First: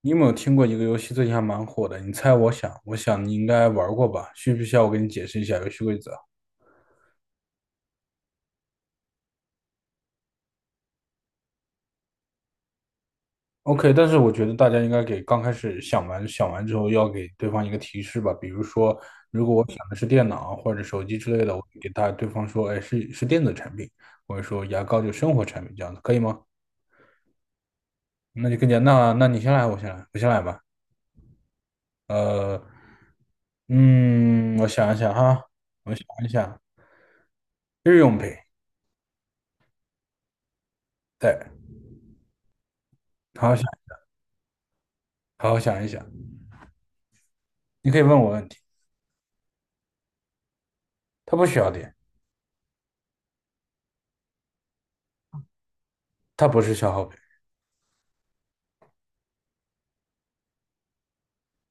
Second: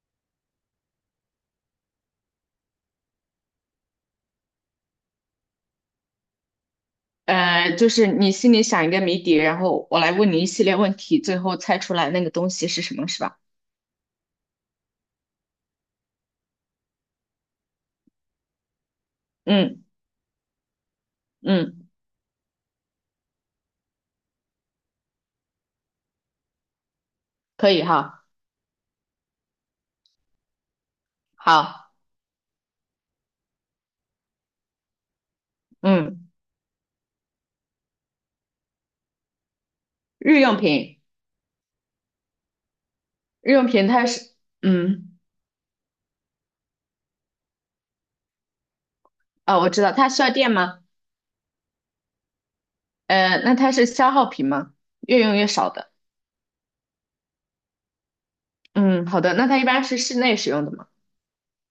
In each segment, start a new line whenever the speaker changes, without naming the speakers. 你有没有听过一个游戏最近还蛮火的？你猜我想你应该玩过吧？需不需要我给你解释一下游戏规则
就是你心里想一个谜底，然后我来问你一系列问题，最后猜出来那个东西是什么，是吧？
？OK,但是我觉得大家应该给刚开始想完之后，要给对方一个提示吧。比如说，如果我想
嗯
的是电脑或者手机之类的，我给
嗯，
大对方说，哎，是电子产品，或者说牙膏就生活产品这样的，可以吗？
可以哈，
那就更加那你先来，我先来吧。
好，
呃，嗯，我想一想哈，我想一
嗯，
想，日用品，
日用品，
对，好
日
好想，
用品它是，嗯，
好好想一想。你可以问我问题。
啊，我知道，它需要电吗？
它不需要电，
呃，那它是消耗品吗？越用越少的。
它不是消耗品，
嗯，好的，那它一般是室内使用的吗？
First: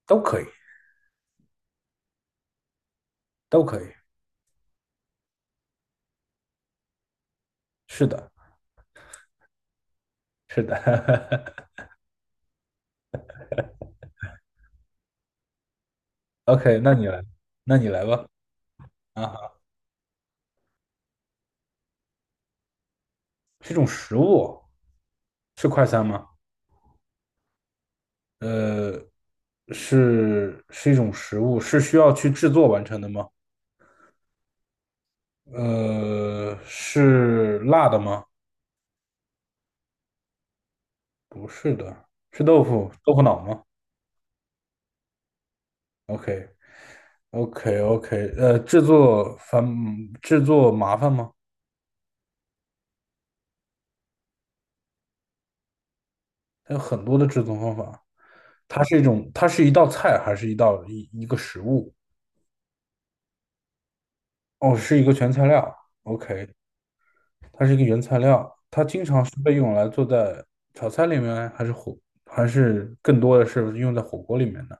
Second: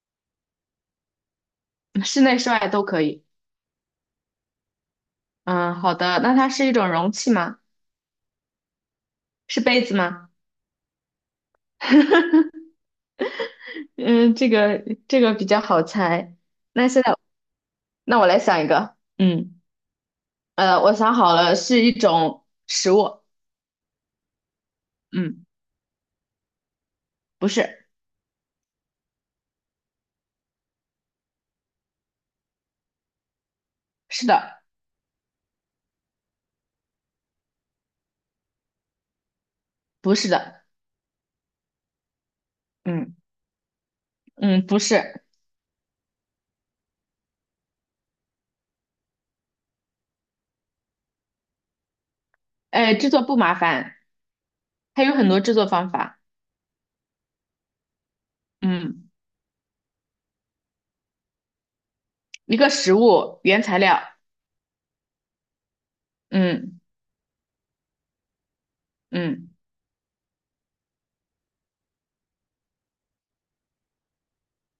都可以，
嗯，室内室外都可以。
都可以。
嗯，好的，那它是一种容器吗？
是的，
是杯子吗？
是的。
嗯，这个比较好猜。
OK,
那
那
现
你
在。
来，那你来
那我
吧。
来想一个，
啊，
嗯，我想好了，是一种食物。
是一种食物
嗯，
是快餐吗？
不是。
呃，是一种食物，是需要去制作完成的吗？
是的。
呃，是辣的吗？
不是的。
不是的，是豆腐豆
嗯
腐脑吗
嗯，不是。
？OK，OK，OK，制作麻烦吗？
制作不麻烦，它有很多制作方法。
它有很多的制作方法。它是一
嗯，
种，它是一道菜，还是一道一个食物？
一个食物原材料。
哦，是一个原材料。OK,
嗯
它是一个原材料，它经常是
嗯，
被用来做在炒菜里面，还是更多的是用在火锅里面的，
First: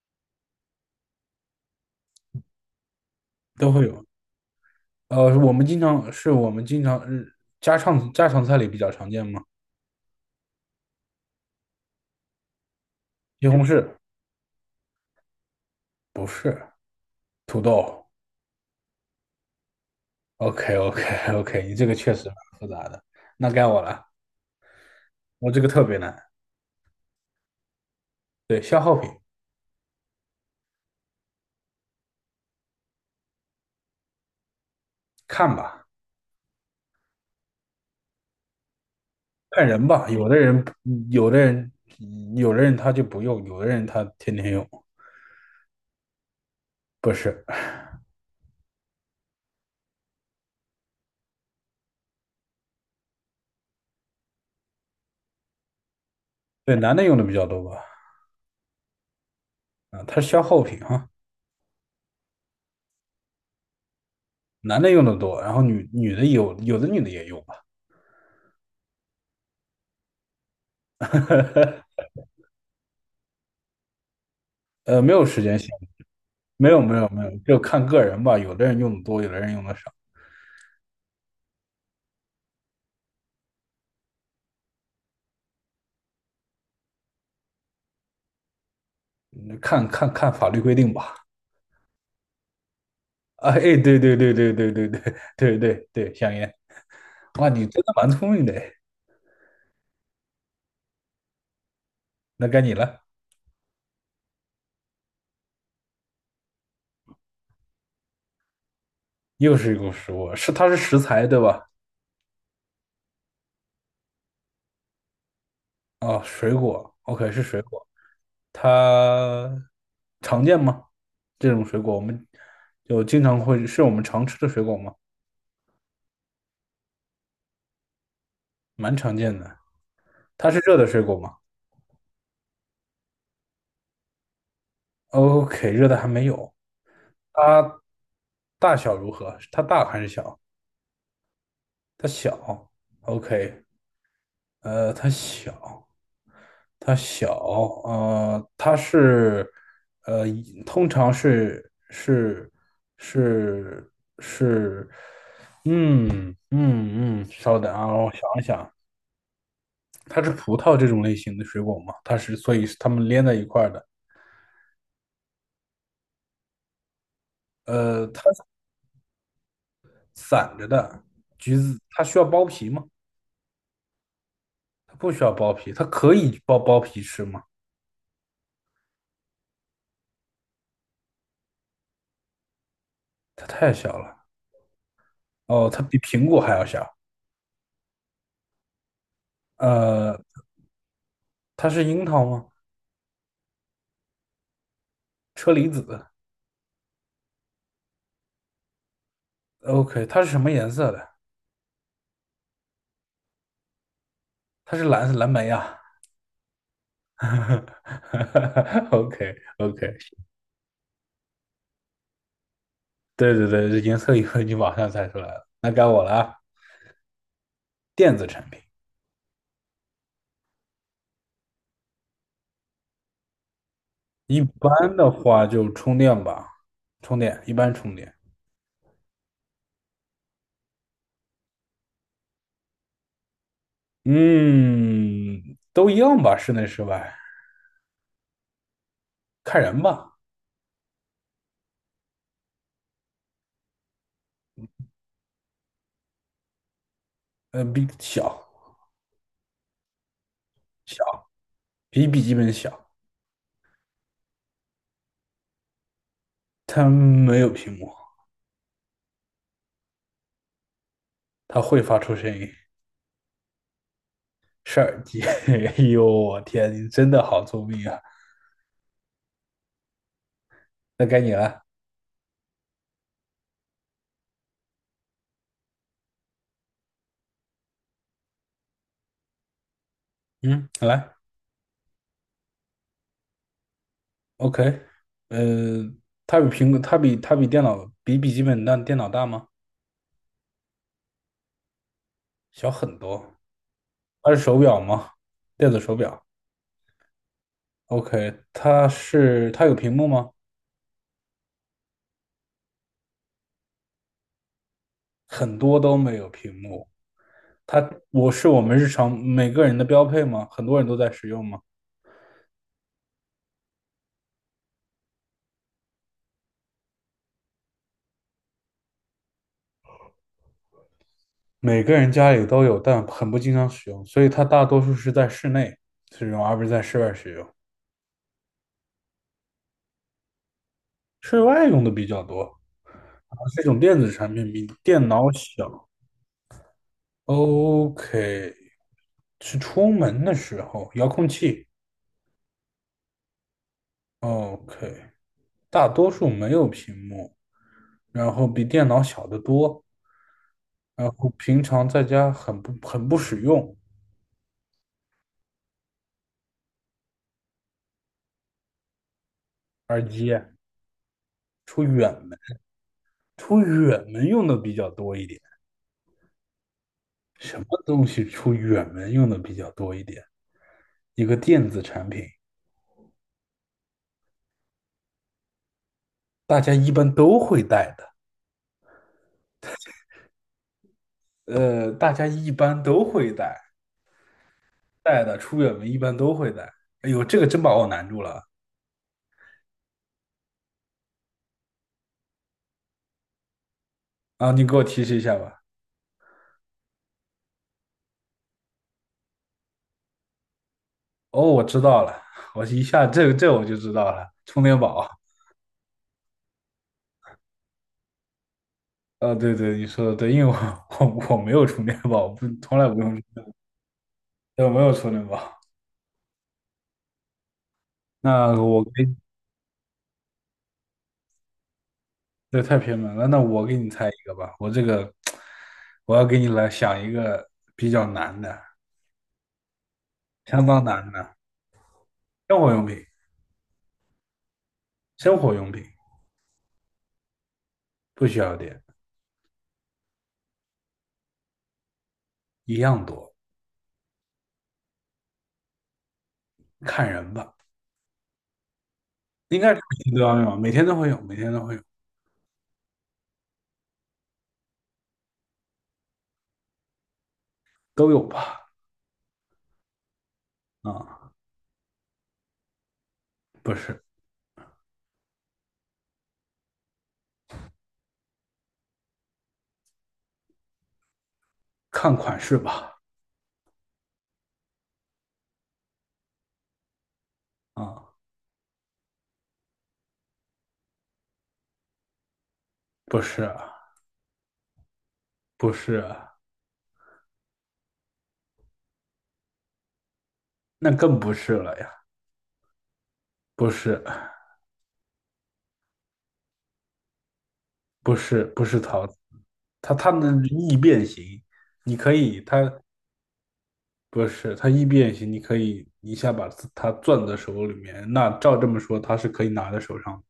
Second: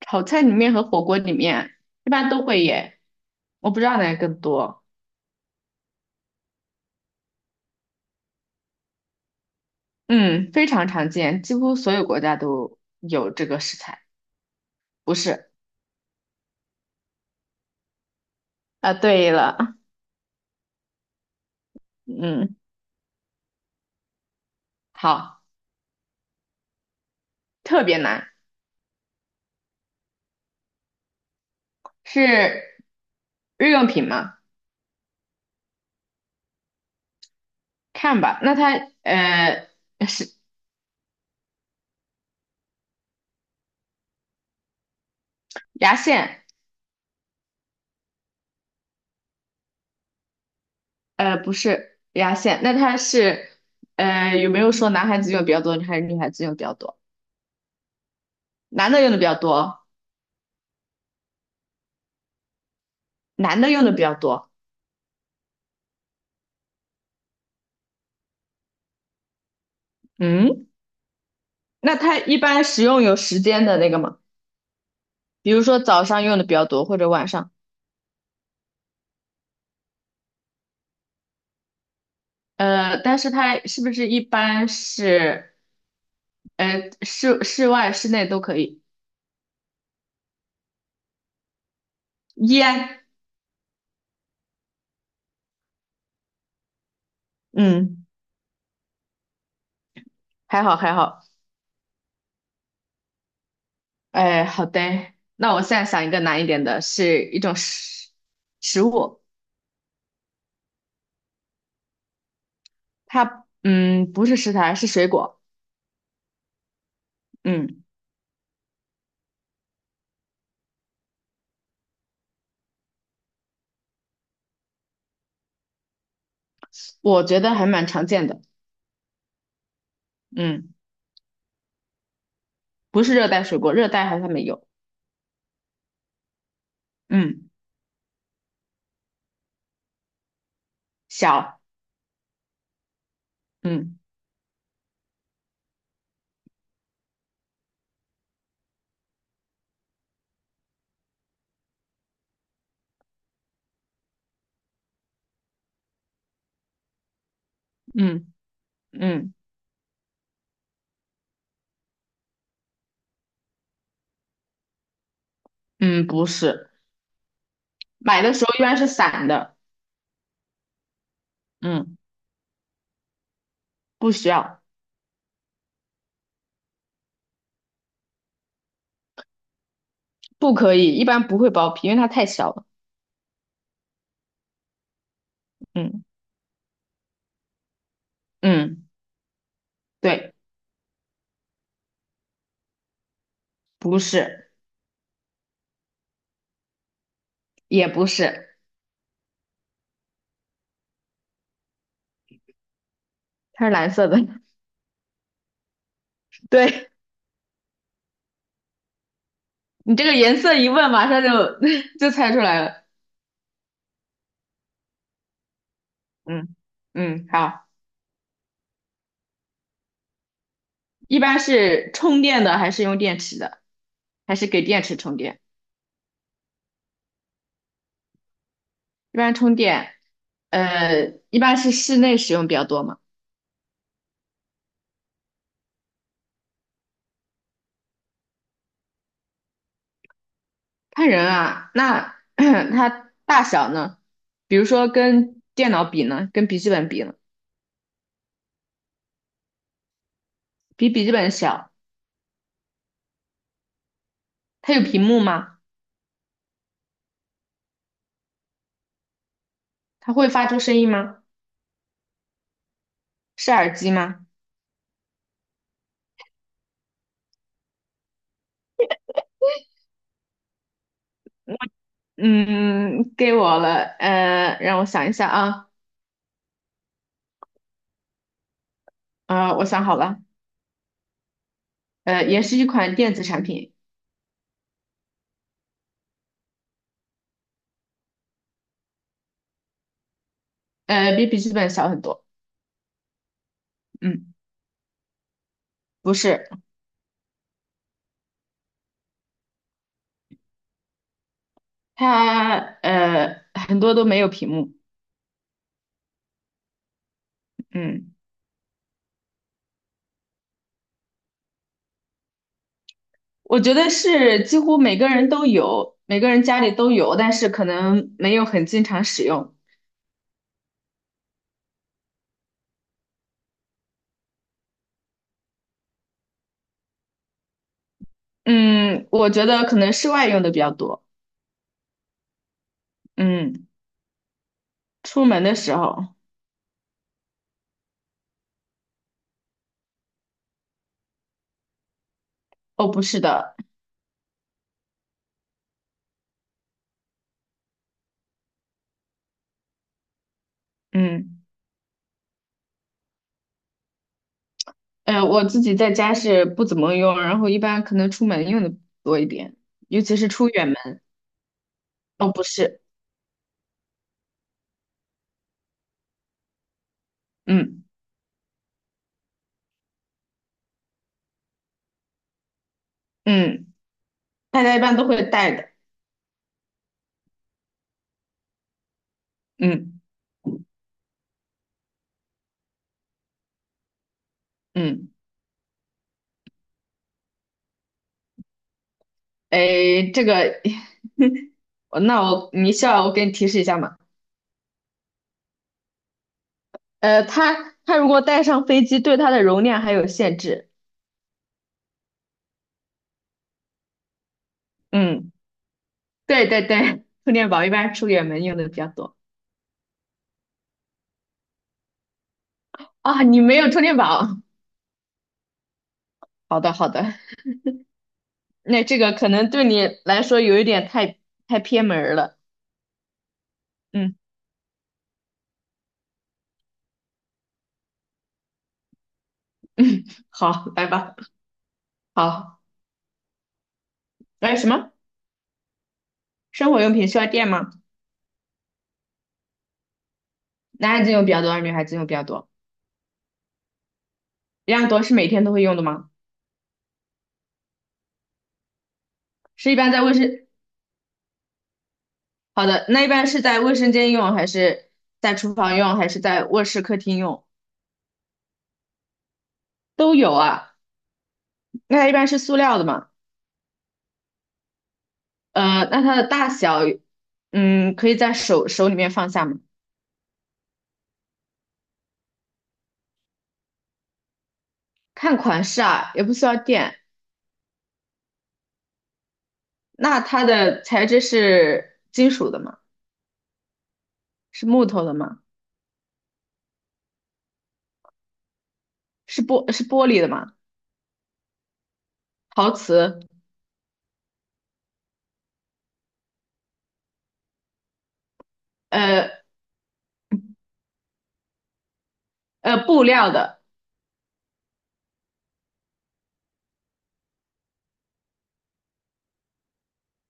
炒菜里面和火锅里面一般都会耶，
都
我不
会
知道
有。
哪个更多。
呃，我们经常家常菜里比较常见吗？
嗯，非常常见，几乎所有国家都有这
西
个
红
食
柿
材。不是。
不是，土豆。
啊，对了。
OK OK OK,你这个确实蛮
嗯，
复杂的。那该我了，
好，
我这个特别难。
特别难，
对，消耗品，
是。日用品吗？
看吧。
看吧。那它
看
呃
人吧，
是
有的人，有的人他就不用，有的人他天天用，
牙线，
不是，
不是牙线。那它是有没有说男孩子用的比较多，还是女孩子用的比较
对，男
多？
的用的比较多吧？
男的用的比较多，
啊，它是消耗品啊，
男的用的比较多。
男的用的多，然后女的有，有的女的也用吧，
嗯，那 它一般使用有时间的那个吗？
呃，没有时
比
间
如
限
说
制，
早上用的比较
没有
多，
没
或
有
者
没
晚
有，
上。
就看个人吧，有的人用的多，有的人用的少，
呃，但是它是不是一般是室外室内都可以？
嗯看法律规定吧。
烟。
啊，哎，对对对，香烟，哇，你真的
嗯，
蛮聪明的，哎
还好还好。
那该你了，
哎，好的，那我现在想一个难一点的，是一种食食物。
又是一个食物，是它是食材对吧？
它不是食材，是水果。
哦，水果，OK,是水
嗯，
果，它常见吗？这种水果我们就经常会，是我们常吃的水果吗？
我觉得还蛮常见的。
蛮常见的。它是
嗯，
热的水果吗
不是热带水果，热带好像没有。
？OK,热的还没有。
嗯，
它大小如何？它大还是小？
小。
它小。OK,
嗯
呃，它小。它小，呃，它是，呃，通常是是，稍等啊，我想
嗯
一想，
嗯
它是葡萄这种类型的水果吗？它是，所以是它们连在一块儿的，
嗯，不是。
呃，
买
它
的
是
时候一般是散的。
散着的，橘子
嗯，
它需要剥皮吗？
不需要。
它不需要剥皮，它可以剥皮吃吗？
不可以，一般不会剥皮，因为它太小了。
它太小了，哦，它比
嗯
苹果还要小，
嗯，
呃，
对。
它是樱桃吗？
不是。
车厘子。
也不是。
OK,它是什么颜色的？
它是蓝色的。
它是蓝莓啊。
对，
OK OK,
你这个颜色一问，马上就 就猜出来了。
对对对，这颜色一问你马上猜出来了。那该我了啊，
嗯嗯，好。
电子产品，
一般是充电的还是用电池的，还
一
是给电
般
池
的
充电？
话就充电吧，充电，
一般充电。呃，一般是室内使用比较多嘛。
嗯，都一样吧，室内室外看人吧。
看人啊，那 它大小呢？比如说跟电脑比呢，跟笔记本比呢，
呃，比小
比笔记
小
本小。
比笔记本小，
它有屏幕吗？
它没有屏幕，
它会发出声音吗？
它会发出声音，
是耳机吗？
是耳机。哎呦，我天，你真的好聪明啊！那该你了，
嗯，给我了，让我想一下啊。我想好了。
嗯，来。
也是一款电子产品。
OK,呃，它比苹果，它比电脑比笔记本大，电脑大吗？
呃，比笔记本小很多。
小很多。它
嗯，
是手表吗？电子手
不
表。
是。
OK,它有屏幕吗？
它很多都没有屏幕。
很多都没有屏幕。它
嗯，
我是我们日常每个人的标配吗？很多人都在使用吗？
我觉得是几乎每个人都有，每个人家里都有，但是可能没有很经常使用。
每个人家里都有，但很不经常使用，所以它大多数是在室内使用，而不是在室外使用。
嗯，我觉得可能室外用的比较多。
室外用的比较多。啊这
嗯，
种电子产品比电脑
出门的时
小。
候。
OK,是出门的时候，遥控器。
哦，不是的。
OK,大多数没有屏幕，然后比电脑小得多，然后
嗯，
平常在家很不使用。
呃，我自己在家是不怎么用，然后一般可能出门用的多一点，尤
耳
其是
机
出远门。
出远
哦，
门，
不是。
出远门用的比较多一点。什么
嗯
东西出远门用的比较多一点？一个电子产品，
嗯。大家一般都会带的。
大家一般都会带的。
嗯
呃，大家一般都会带，
嗯，
带的出远门一般都会带。哎呦，这个真把我难住了。
诶，这个，那需要我给你提示一下吗？
啊，你给我提示一下吧。
呃，它它如果带上飞机，对它的容量还有限制。
哦，我知道了，我一下这我就知道了，充电宝。
嗯，对对对，充电宝一般出远门用的比较多
啊，对对，你说的对，因为我 我没有充电宝，不从来不用，
啊。你没有充电宝。
对，我没有充电宝。
好的好的。
那我
那这
给，
个可能对你来说有一点太偏门儿了。
这太偏门了。那我给你猜
嗯，
一个吧，我这个我要给你来想一个比较难的，
好，
相当
来
难
吧。
的生
好，
活用品，
哎，什么？
生活用品
生活用品需要电吗？
不需要电，
男孩子用比较多，还是女孩子用比较多？
一样多，
一样多。是每天都会用的吗？
看人吧，应
是
该是
一般在
每
卫
天都要
生
用，每天都会有，每天都会有，
好的，那一般是在卫生间用，还是在厨房用，还是在卧室、客厅用？
都有吧？
都有啊。
啊，
那它一般是塑料的嘛？
不是。
呃，那它的大小，嗯，可以在手里面放下吗？
看款式吧。
看款式啊，也不需要垫。
啊、嗯
那它的材质是金属的吗？
不是，
是木头的吗？
不是，
是玻璃的吗？
那更不是了呀，
陶瓷？
不是，不是，不是陶瓷，
呃
它能易变形，你可以，它
布料的。
不是它易变形，你可以一下把它攥在手里面，那照这么说，它是可以拿在手上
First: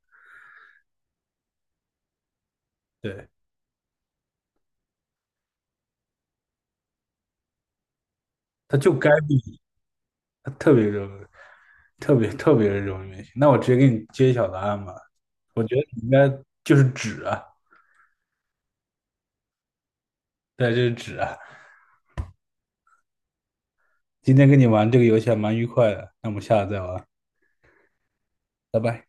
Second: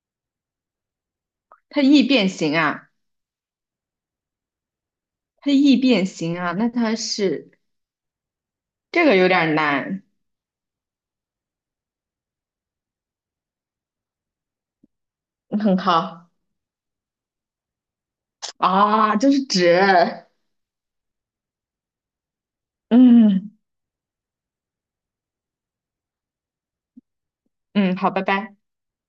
它易变形啊，
的，对，
它易变形啊。那它是
它就
这
该
个有
变
点
形，
难。
它特别容易特别特别容易变形。那我直接给你揭晓答案吧，我觉
很
得你应该
好。
就是纸啊，
啊，这是纸。
对，就是纸啊。
嗯
今天跟你玩这个游戏还蛮愉快的，那我们下次再玩。
嗯，好，拜拜。
拜拜。